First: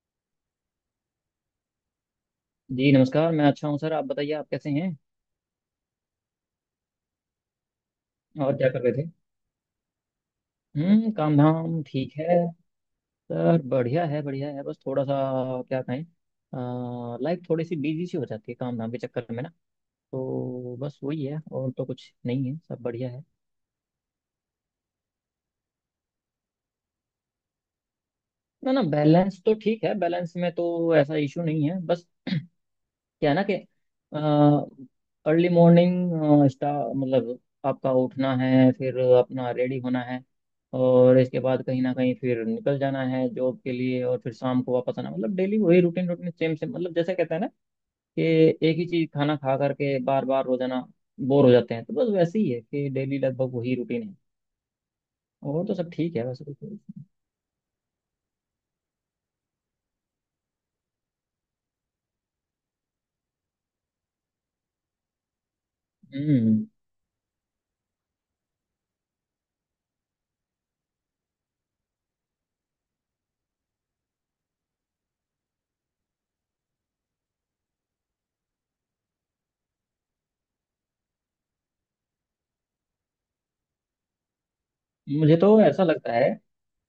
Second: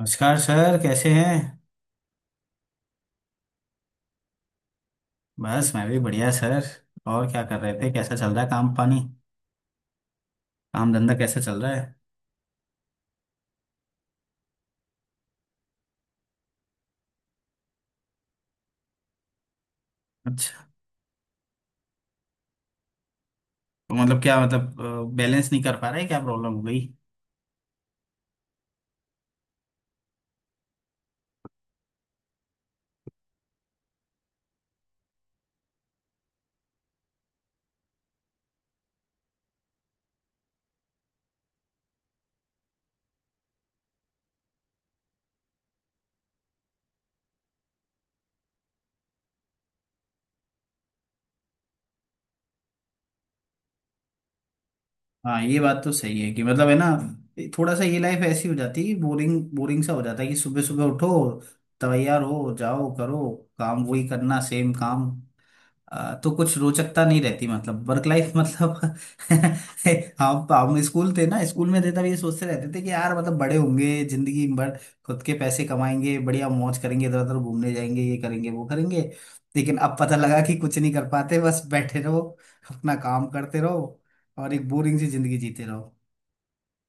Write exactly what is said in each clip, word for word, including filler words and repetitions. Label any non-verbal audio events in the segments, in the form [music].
नमस्कार सर, कैसे हैं। जी नमस्कार। मैं अच्छा हूँ सर, आप बताइए, आप कैसे हैं। बस मैं भी बढ़िया सर। और क्या कर रहे थे, कैसा चल रहा है और क्या काम कर रहे पानी। थे। काम हम्म। धंधा काम कैसा चल रहा धाम है? ठीक है। सर बढ़िया है, बढ़िया है, बस थोड़ा सा क्या कहें। लाइफ थोड़ी सी बिजी सी हो जाती है काम धाम के चक्कर में ना। अच्छा। तो बस वही है, और तो कुछ नहीं है, सब बढ़िया है। तो मतलब, क्या मतलब, बैलेंस नहीं कर पा रहे? क्या प्रॉब्लम हो गई? ना ना, बैलेंस तो ठीक है, बैलेंस में तो ऐसा इशू नहीं है, बस क्या है ना कि अर्ली मॉर्निंग स्टा मतलब आपका उठना है, फिर अपना रेडी होना है, और इसके बाद कहीं ना कहीं फिर निकल जाना है जॉब के लिए, और फिर शाम को वापस आना। मतलब डेली वही रूटीन रूटीन सेम सेम, मतलब जैसे कहते हैं ना कि एक ही चीज खाना खा करके बार बार रोजाना बोर हो जाते हैं। तो बस वैसे ही है कि डेली लगभग वही रूटीन है। हाँ, ये और तो बात सब तो ठीक सही है है कि वैसे तो। मतलब है ना। थोड़ा सा ये लाइफ ऐसी हो जाती है, बोरिंग बोरिंग सा हो जाता है कि सुबह सुबह उठो, तैयार हो जाओ, करो, काम वही करना, सेम काम। आ, तो कुछ हम्म। रोचकता नहीं रहती, मतलब वर्क लाइफ, मतलब। [laughs] हम हम स्कूल थे ना, स्कूल में थे तब ये सोचते रहते थे कि यार मतलब बड़े होंगे, जिंदगी भर खुद के पैसे कमाएंगे, बढ़िया मौज करेंगे, इधर उधर घूमने जाएंगे, ये करेंगे वो करेंगे। लेकिन अब पता लगा कि कुछ नहीं कर पाते, बस बैठे रहो, अपना काम करते रहो और एक बोरिंग सी मुझे जिंदगी तो जीते ऐसा रहो। लगता है।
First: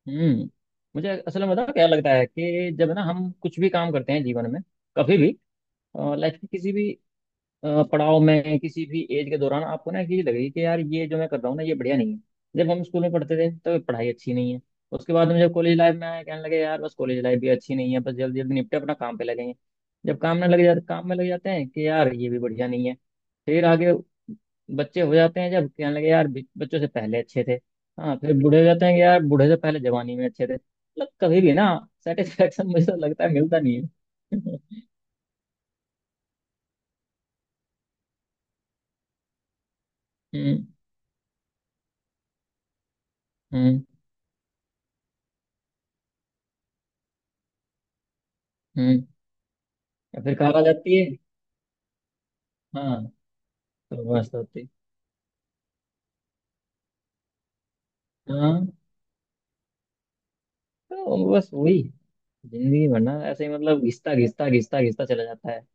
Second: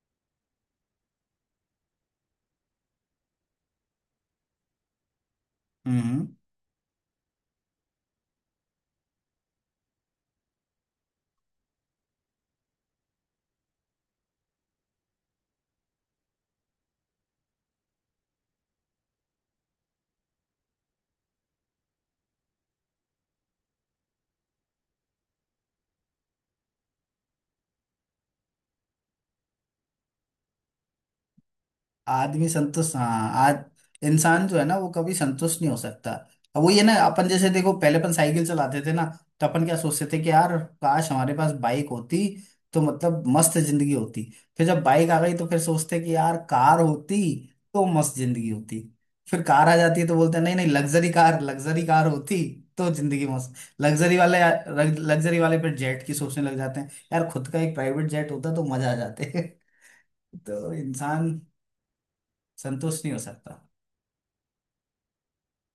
हम्म। मुझे असल में पता है क्या लगता है, कि जब ना हम कुछ भी काम करते हैं जीवन में, कभी भी हम्म। लाइफ के किसी भी अ, पड़ाव में, किसी भी एज के दौरान, आपको ना एक चीज लगेगी कि यार ये जो मैं कर रहा हूँ ना, ये बढ़िया नहीं है। जब हम स्कूल में पढ़ते थे तो पढ़ाई अच्छी नहीं है। उसके बाद में जब कॉलेज लाइफ में आए कहने लगे यार बस कॉलेज लाइफ भी अच्छी नहीं है, बस जल्दी जल्दी निपटे अपना काम पे लगे हैं। जब काम में लग जाते काम में लग जाते हैं कि यार ये भी बढ़िया नहीं है। फिर आगे बच्चे हो जाते हैं जब कहने लगे यार बि- बच्चों से पहले अच्छे थे। हाँ, फिर बूढ़े हो जाते हैं कि यार बूढ़े से पहले जवानी में अच्छे थे। मतलब कभी भी ना आदमी सेटिस्फेक्शन, मुझे संतुष्ट, तो लगता हाँ है मिलता आज नहीं इंसान जो है। है ना [laughs] वो कभी संतुष्ट नहीं हो सकता। अब वो ये ना, अपन जैसे देखो, पहले अपन साइकिल चलाते थे ना, तो अपन क्या सोचते थे कि यार हम्म। काश हमारे पास बाइक होती, तो मतलब मस्त हम्म। जिंदगी होती। फिर जब बाइक आ गई तो फिर सोचते कि यार कार होती तो मस्त जिंदगी होती। हम्म। फिर कार आ जाती है तो या फिर बोलते हैं नहीं कार आ नहीं, जाती है। लग्जरी कार, लग्जरी कार होती तो हाँ, जिंदगी मस्त। तो लग्जरी मस्त वाले, होती। लग्जरी वाले फिर जेट की सोचने लग जाते हैं, यार खुद का एक प्राइवेट जेट होता तो हाँ, मजा आ जाते। [laughs] तो तो इंसान बस वही जिंदगी भर संतुष्ट नहीं ना हो ऐसे ही, सकता। मतलब घिसता घिसता घिसता घिसता चला जाता है।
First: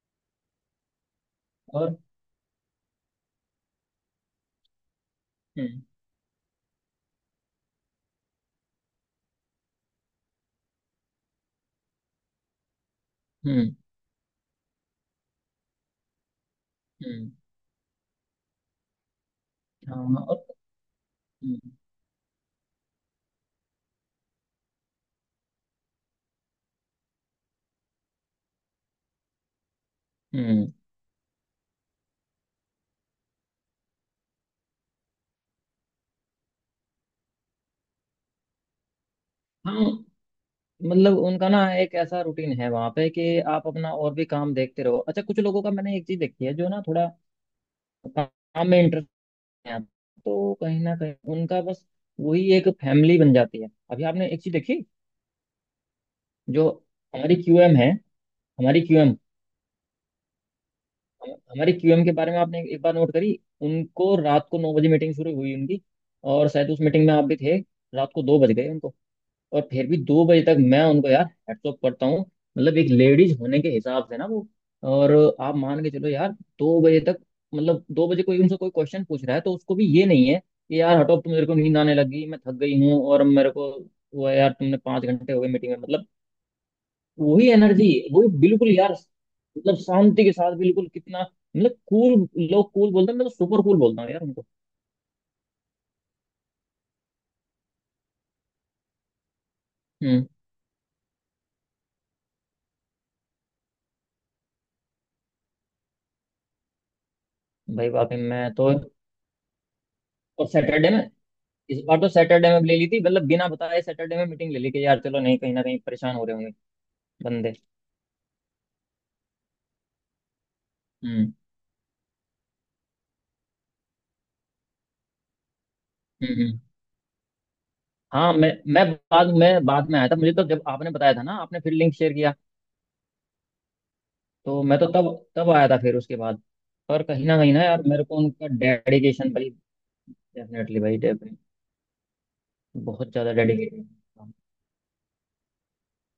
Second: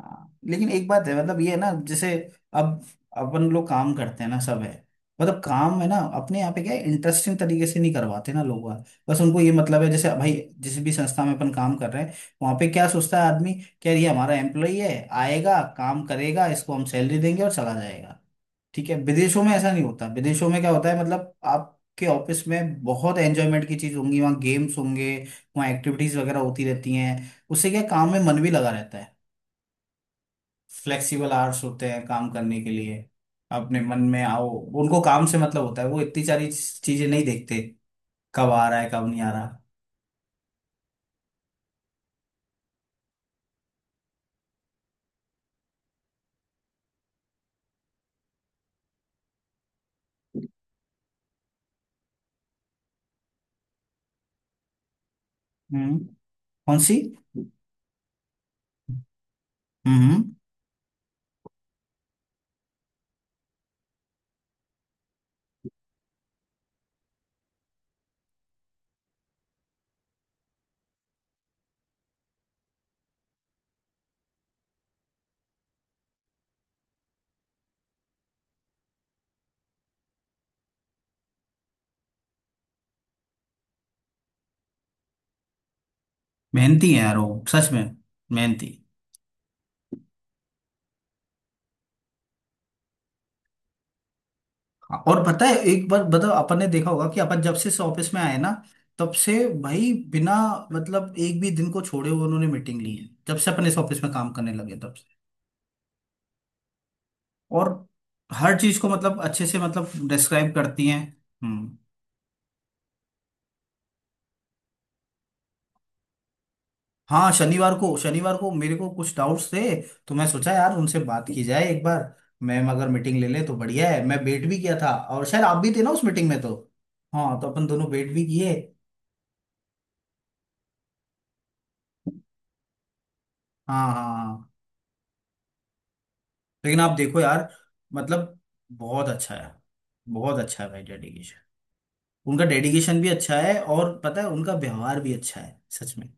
हाँ, लेकिन एक बात है, मतलब ये है ना, और। जैसे अब अपन लोग काम करते हैं ना सब है। मतलब काम हम्म। है ना, अपने यहाँ पे क्या इंटरेस्टिंग तरीके से नहीं करवाते ना लोग वहाँ। बस उनको ये मतलब है जैसे भाई, जिस भी संस्था में अपन काम कर रहे हैं वहाँ पे क्या सोचता है आदमी? हम्म। क्या ये हमारा एम्प्लॉई है, आएगा काम करेगा, इसको हम सैलरी हम्म। देंगे और चला जाएगा। ठीक है, विदेशों में ऐसा नहीं होता, हाँ। और। विदेशों में क्या होता है, मतलब हम्म। आपके ऑफिस में बहुत एंजॉयमेंट की चीज होंगी, वहाँ गेम्स होंगे, वहाँ एक्टिविटीज वगैरह होती रहती हैं। उससे क्या, काम में मन भी लगा रहता है। हम्म। फ्लेक्सिबल आवर्स होते हैं काम करने के लिए, अपने मन में आओ। उनको काम से मतलब होता है, वो इतनी सारी चीजें नहीं देखते कब आ रहा है कब नहीं आ रहा। हाँ, मतलब उनका ना एक ऐसा रूटीन है वहां पे, कि आप अपना और भी काम देखते रहो। अच्छा, कुछ लोगों का मैंने एक चीज देखी है, जो ना थोड़ा काम में इंटरेस्ट है, तो कहीं ना कहीं उनका बस वही एक फैमिली बन जाती है। अभी आपने एक चीज देखी, हम्म। जो कौन सी? हमारी क्यू एम है। हमारी क्यूएम, हम्म। हमारी क्यूएम के बारे में आपने एक बार नोट करी। उनको रात को नौ बजे मीटिंग शुरू हुई उनकी, और शायद उस मीटिंग में आप भी थे। रात को दो बज गए उनको, और फिर भी दो बजे तक मैं उनको यार हैट्स ऑफ करता हूँ। मतलब एक लेडीज होने के हिसाब से ना वो, और आप मान के चलो यार, दो बजे तक, मतलब दो बजे कोई उनसे कोई क्वेश्चन पूछ रहा है तो उसको भी ये नहीं है कि यार हटो, अब तो मेरे को नींद आने लगी, मैं थक गई हूँ, और मेरे को वो है यार तुमने पाँच घंटे हो गए मीटिंग में, मतलब मेहनती है यार वो, वही सच में। एनर्जी, वही बिल्कुल मेहनती। यार, मतलब शांति के साथ बिल्कुल। कितना, मतलब कूल लोग कूल बोलते हैं, मैं तो सुपर कूल बोलता हूँ यार उनको। हाँ, और पता है एक बार बताओ अपन ने देखा होगा कि अपन जब से इस ऑफिस में आए ना, तब से भाई हम्म। बिना मतलब एक भी दिन को छोड़े हुए उन्होंने मीटिंग ली है, जब से अपन इस ऑफिस में काम करने लगे तब से। और भाई वाकई मैं हर तो। चीज को मतलब अच्छे से मतलब और डिस्क्राइब करती सैटरडे हैं। में, हम्म। इस बार तो सैटरडे में ले ली थी, मतलब बिना बताए सैटरडे में मीटिंग ले ली, कि यार चलो नहीं कहीं ना कहीं परेशान हो रहे होंगे हाँ, बंदे। शनिवार को, शनिवार को मेरे को कुछ डाउट्स थे, तो मैं सोचा यार उनसे बात हम्म। की जाए एक बार। मैम अगर मीटिंग ले लें तो बढ़िया है, मैं वेट भी किया था और शायद आप भी थे ना उस मीटिंग हम्म। में तो। हम्म। हाँ, तो अपन दोनों वेट भी हाँ, मैं किए। मैं बाद में बाद में आया था। मुझे तो जब आपने बताया था ना, आपने फिर लिंक शेयर किया, हाँ हाँ हाँ। तो मैं तो तब तब आया था फिर उसके बाद। लेकिन आप पर देखो कहीं ना यार, कहीं ना यार, मेरे को मतलब उनका बहुत डेडिकेशन, अच्छा भाई है, बहुत अच्छा है डेफिनेटली भाई भाई, डेफिनेटली डेडिकेशन। उनका डेडिकेशन भी बहुत ज्यादा अच्छा है डेडिकेटेड। और पता है उनका व्यवहार भी अच्छा है सच में।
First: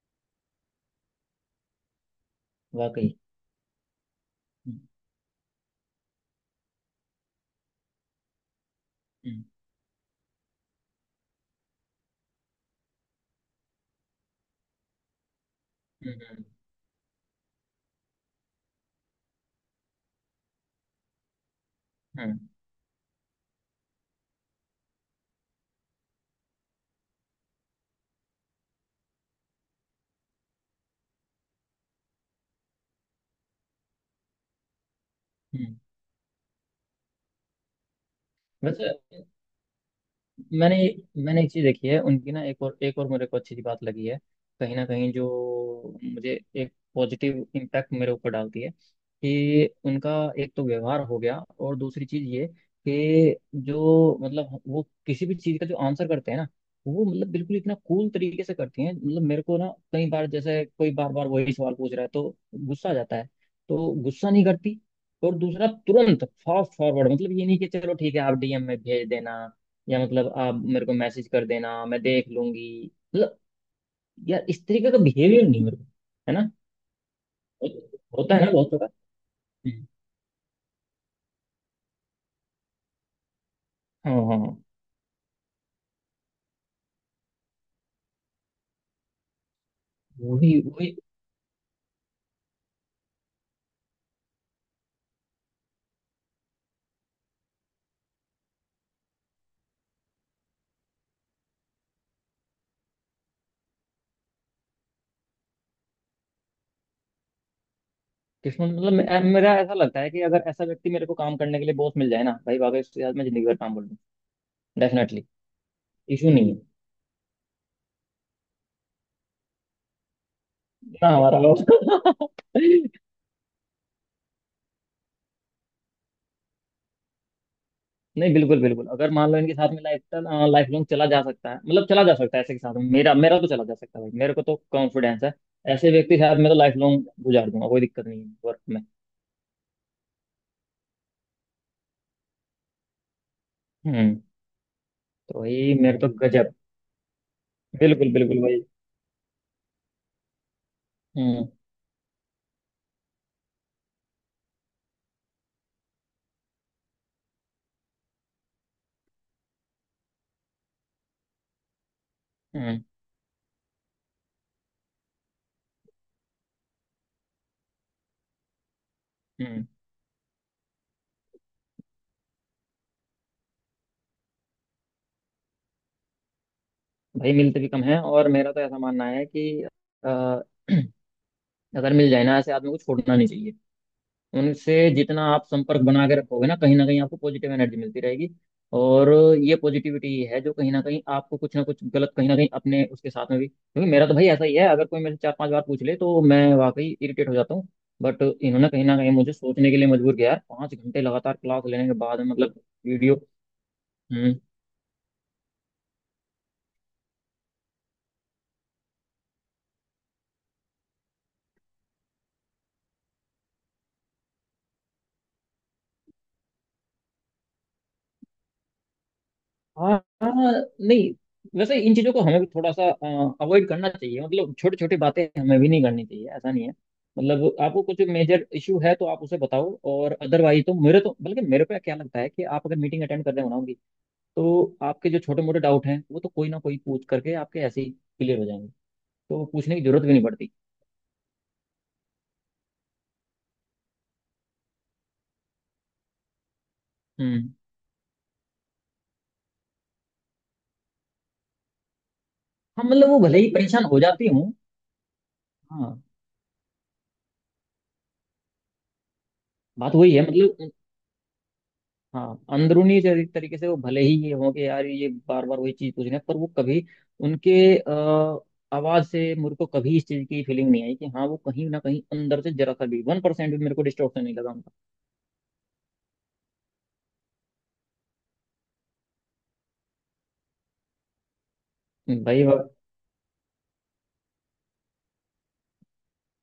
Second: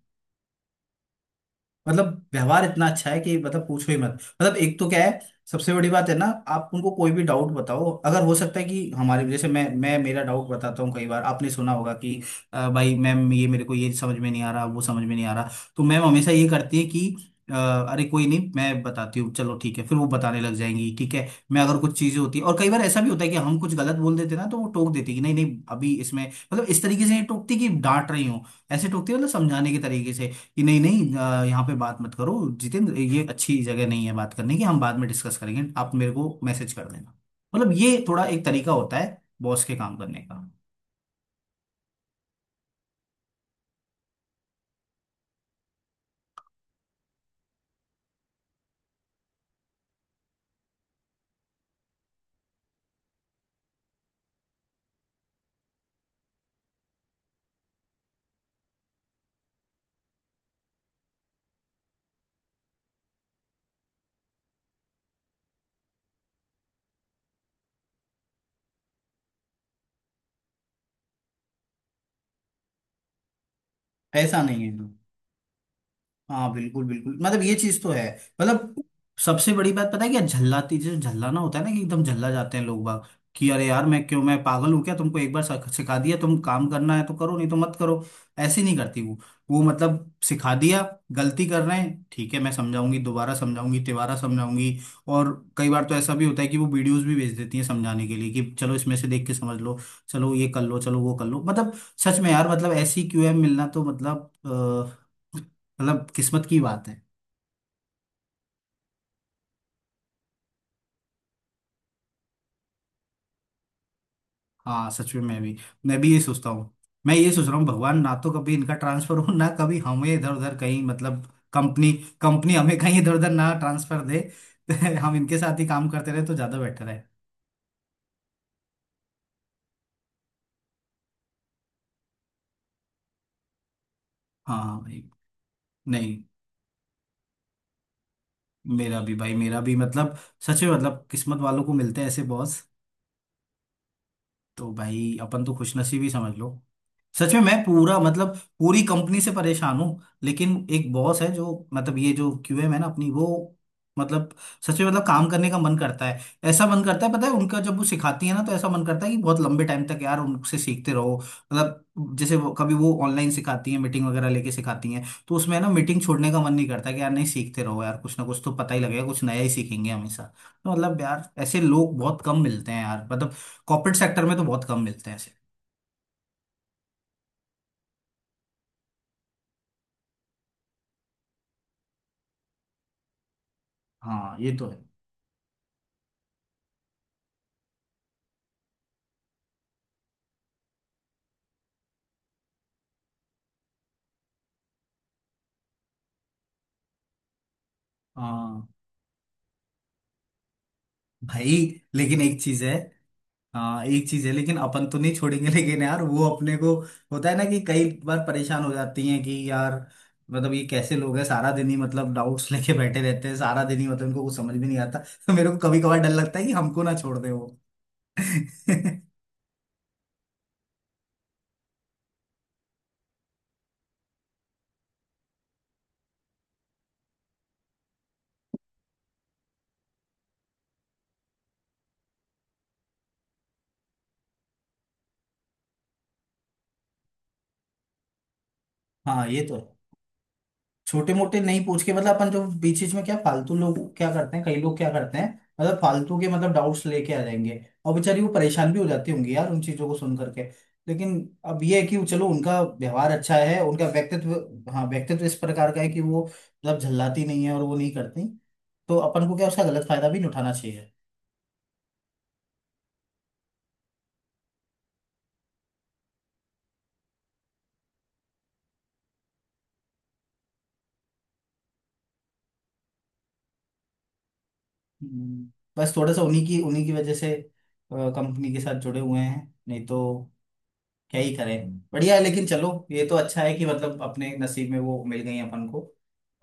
मतलब व्यवहार इतना अच्छा वाकई। है कि मतलब पूछो ही मत। मतलब एक हम्म, तो क्या है, सबसे बड़ी बात है ना, आप उनको कोई भी डाउट बताओ, अगर हो सकता है कि हमारे हम्म, जैसे, मैं मैं मेरा डाउट बताता हूँ, कई बार आपने सुना होगा कि "अ, भाई मैम ये मेरे को ये समझ में नहीं आ रहा, वो समझ में नहीं आ रहा, तो मैम हमेशा हम्म, ये करती है कि "अ, अरे कोई नहीं मैं बताती हूँ, चलो ठीक है, फिर वो बताने लग जाएंगी। ठीक है, मैं अगर कुछ चीजें हम्म, होती है हम्म। और कई बार ऐसा भी होता है कि हम कुछ गलत बोल देते ना तो वो टोक देती है कि नहीं नहीं अभी इसमें, मतलब इस तरीके से नहीं टोकती कि डांट रही हूँ। ऐसे टोकती है मतलब समझाने के तरीके से कि नहीं नहीं अ, यहाँ पे बात मत करो, जितेंद्र ये अच्छी जगह नहीं है बात करने की, हम बाद में डिस्कस करेंगे, हम्म। आप मेरे को मैसेज कर देना। मतलब ये थोड़ा एक तरीका वैसे होता है बॉस के काम करने का। मैंने मैंने एक चीज देखी है उनकी ना, एक और एक और मेरे को अच्छी सी बात लगी है, कहीं ना कहीं जो मुझे एक पॉजिटिव इम्पैक्ट मेरे ऊपर डालती है, कि उनका एक तो व्यवहार हो गया, और दूसरी चीज ये कि जो मतलब वो किसी भी चीज का जो आंसर करते हैं ना, वो मतलब बिल्कुल इतना कूल तरीके से करती हैं। मतलब मेरे को ना कई बार जैसे कोई बार बार वही सवाल पूछ रहा है तो गुस्सा आ जाता है, तो गुस्सा नहीं करती। और दूसरा तुरंत फास्ट फॉरवर्ड, मतलब ये नहीं कि चलो ठीक है आप डी एम में भेज देना, या मतलब आप मेरे को मैसेज कर देना मैं देख लूंगी, मतलब ऐसा यार नहीं इस है। तरीके का बिहेवियर नहीं। मेरे को है ना, हाँ बिल्कुल बिल्कुल, मतलब ये हो- चीज तो है। होता है ना बहुत मतलब सारा। सबसे बड़ी हम्म। बात पता है क्या, झल्लाती, जो झल्लाना होता है ना कि एकदम झल्ला जाते हैं लोग बाग कि अरे यार मैं हाँ, क्यों, मैं हाँ। पागल हूँ क्या, तुमको एक बार सख- सिखा दिया, तुम काम करना है तो करो नहीं तो मत करो। ऐसे नहीं करती वो। वो मतलब वही, सिखा दिया, वही। गलती कर रहे हैं ठीक है मैं समझाऊंगी, दोबारा समझाऊंगी, तिबारा समझाऊंगी। और कई बार तो ऐसा भी होता है कि वो वीडियोस भी भेज देती हैं समझाने के लिए कि चलो इसमें से देख के समझ लो, चलो ये कर लो, चलो वो कर लो, मतलब सच में यार, मतलब ऐसी क्यूएम मिलना तो मतलब, मतलब किस्मत की बात है। किस्मत, मतलब मे- मेरा ऐसा लगता है कि अगर ऐसा व्यक्ति मेरे को काम करने के लिए बॉस मिल जाए ना, भाई वाकई उसके साथ मैं जिंदगी भर काम कर लूँ। हाँ सच में, डेफिनेटली, मैं भी, मैं भी ये इशू सोचता नहीं है। हूँ। मैं ये सोच रहा हूँ भगवान ना तो कभी इनका ट्रांसफर हो, ना कभी हमें इधर उधर कहीं, ना मतलब हमारा। कंपनी, कंपनी हमें कहीं [laughs] इधर उधर ना ट्रांसफर दे। [laughs] हम इनके साथ ही काम करते रहे तो ज्यादा बेटर है। नहीं, बिल्कुल बिल्कुल, अगर मान लो इनके साथ में लाइफ लाइफ लॉन्ग चला जा सकता है। मतलब चला जा सकता है ऐसे के साथ में, मेरा मेरा तो चला जा सकता है भाई, मेरे को तो हाँ भाई। कॉन्फिडेंस है। ऐसे व्यक्ति नहीं, के साथ मैं तो लाइफ लॉन्ग गुजार दूंगा, कोई दिक्कत नहीं है वर्क में। मेरा भी भाई, मेरा भी मतलब सच में मतलब किस्मत वालों को मिलते हैं ऐसे बॉस, हम्म। तो भाई तो अपन तो वही, मेरे खुशनसीब तो ही समझ गजब। लो। सच में मैं पूरा बिल्कुल मतलब बिल्कुल भाई। पूरी कंपनी से परेशान हूँ, लेकिन एक बॉस है हम्म। जो, मतलब ये जो क्यूएम है ना अपनी, वो मतलब सच में मतलब काम करने का मन करता है। ऐसा मन करता है, पता है उनका, जब वो सिखाती है ना तो ऐसा मन करता है कि बहुत लंबे टाइम तक यार उनसे सीखते रहो, मतलब जैसे वो कभी हम्म। वो ऑनलाइन सिखाती है मीटिंग वगैरह लेके सिखाती हैं, तो उसमें ना मीटिंग छोड़ने का मन नहीं करता कि यार नहीं सीखते रहो यार, कुछ ना कुछ तो पता ही लगेगा, कुछ नया ही हम्म। सीखेंगे हमेशा। तो मतलब यार ऐसे लोग बहुत कम मिलते हैं यार, मतलब कॉर्पोरेट सेक्टर में तो बहुत कम मिलते हैं ऐसे। भाई मिलते भी कम है, और मेरा तो ऐसा मानना है कि अ, [clears throat] अगर मिल जाए ना ऐसे आदमी को छोड़ना नहीं चाहिए। हाँ ये तो है। उनसे जितना आप संपर्क बना के रखोगे ना, कहीं ना कहीं आपको पॉजिटिव एनर्जी मिलती रहेगी। और ये पॉजिटिविटी ही है जो कहीं ना कहीं आपको कुछ ना कुछ गलत, कहीं ना कहीं अपने उसके साथ में भी, क्योंकि मेरा तो भाई ऐसा ही है, अगर कोई मेरे से चार पांच बार पूछ ले तो मैं वाकई इरिटेट हो जाता हूँ। बट हाँ इन्होंने कहीं ना कहीं मुझे सोचने के लिए मजबूर किया, यार पांच घंटे लगातार भाई, क्लास लेने के लेकिन बाद एक मतलब चीज है, वीडियो। हाँ एक चीज है, लेकिन अपन तो नहीं छोड़ेंगे, लेकिन यार वो अपने को होता है ना कि कई बार परेशान हो जाती हैं कि यार मतलब ये कैसे लोग हैं, सारा दिन ही मतलब डाउट्स [laughs] लेके बैठे रहते हैं सारा दिन ही, मतलब इनको कुछ समझ में नहीं आता, तो मेरे को कभी कभार डर लगता है कि हमको ना छोड़ दे वो। [laughs] हाँ, हाँ। नहीं, वैसे इन चीज़ों को हमें भी थोड़ा सा अवॉइड करना चाहिए, मतलब छोटी छोटी बातें हमें भी नहीं करनी चाहिए, ऐसा नहीं है। मतलब आपको कुछ मेजर इशू है तो आप उसे बताओ, और अदरवाइज तो मेरे तो, बल्कि मेरे पे क्या लगता है कि आप अगर मीटिंग अटेंड कर रहे हो ना उनकी, तो आपके जो छोटे मोटे डाउट हैं वो तो कोई ना कोई पूछ करके आपके ऐसे ही क्लियर हो जाएंगे, हाँ तो ये वो तो पूछने है। की जरूरत भी नहीं पड़ती। छोटे मोटे नहीं पूछ के, मतलब अपन जो बीच बीच में क्या फालतू लोग क्या करते हैं, कई लोग क्या करते हैं, मतलब फालतू के मतलब डाउट्स लेके आ हम्म। जाएंगे और बेचारी वो परेशान भी हो जाती होंगी यार उन चीजों को सुन करके, लेकिन अब ये है कि वो, चलो उनका हाँ, मतलब व्यवहार वो अच्छा भले ही है, परेशान उनका हो जाती हूँ। व्यक्तित्व, हाँ व्यक्तित्व इस प्रकार का है कि हाँ, वो मतलब झल्लाती नहीं है और वो नहीं करती, तो अपन को क्या उसका गलत बात फायदा वही भी है नहीं उठाना मतलब। चाहिए। हाँ, अंदरूनी तरी- तरीके से वो भले ही ये हो कि यार ये बार बार वही चीज पूछ रहे हैं, पर वो कभी उनके आ, आवाज से मेरे को कभी इस चीज की फीलिंग नहीं आई कि हाँ वो कहीं ना कहीं अंदर से जरा सा भी वन परसेंट भी मेरे को डिस्टॉर्शन नहीं लगा उनका। हम्म, बस थोड़ा सा उन्हीं की उन्हीं की वजह से कंपनी के साथ जुड़े हुए हैं, नहीं तो क्या ही करें, बढ़िया है। भाई, लेकिन भाई, चलो ये तो अच्छा है कि मतलब अपने नसीब में वो मिल गई अपन को,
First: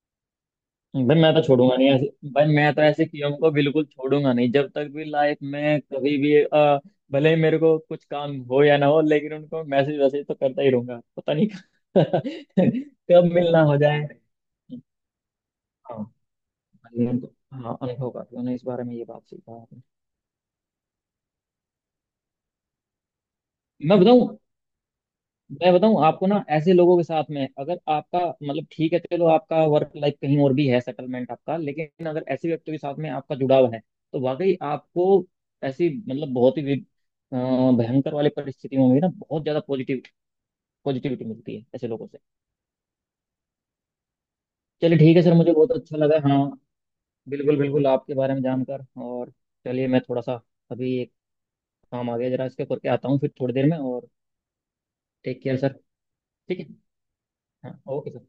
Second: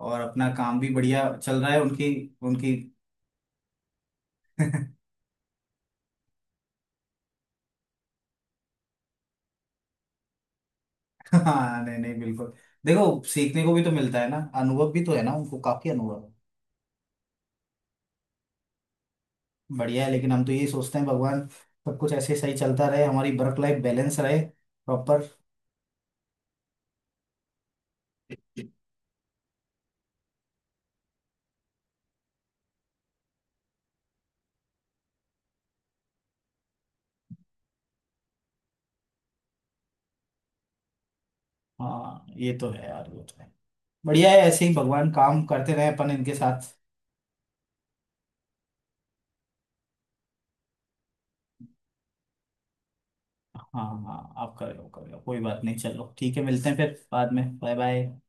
और अपना काम भी भाई बढ़िया मैं तो चल रहा छोड़ूंगा है नहीं ऐसे। उनकी। भाई मैं उनकी। तो ऐसे किया को बिल्कुल छोड़ूंगा नहीं, जब तक भी [laughs] लाइफ में कभी भी अ, भले ही मेरे को कुछ काम हो या ना हो, लेकिन उनको मैसेज वैसेज तो करता ही रहूंगा, पता नहीं हाँ नहीं नहीं, बिल्कुल [laughs] देखो कब मिलना सीखने को हो भी तो जाए। मिलता है ना, अनुभव भी तो है ना, उनको काफी हाँ। अनुभव है। अनुभव को- हाँ, अनुभव काफी होना इस बारे में, ये बात सही कहा आपने। बढ़िया है, लेकिन हम तो यही सोचते हैं भगवान सब कुछ ऐसे सही चलता रहे, हमारी वर्क लाइफ मैं बैलेंस बताऊं रहे, प्रॉपर। मैं बताऊं आपको ना, ऐसे लोगों के साथ में अगर आपका मतलब, ठीक है चलो आपका वर्क लाइफ कहीं और भी है, सेटलमेंट आपका, लेकिन अगर ऐसे व्यक्तियों के साथ में आपका जुड़ाव है तो वाकई आपको ऐसी, मतलब बहुत ही वि- अ, भयंकर वाली परिस्थितियों में भी ना बहुत ज्यादा पॉजिटिव पॉजिटिविटी मिलती है ऐसे लोगों से। हाँ ये तो है यार, वो तो है। बढ़िया है, ऐसे ही चलिए भगवान ठीक है सर, काम मुझे बहुत करते रहे अच्छा अपन लगा, इनके हाँ, साथ। बिल्कुल बिल्कुल आपके बारे में जानकर। और चलिए, मैं थोड़ा सा अभी एक काम आ गया, जरा इसके करके आता हूँ फिर थोड़ी हाँ देर में। हाँ और हाँ, आप कर लो कर लो, कोई टेक केयर बात सर, नहीं, चलो ठीक है, ठीक है, मिलते हैं फिर बाद में, बाय हाँ ओके बाय। सर।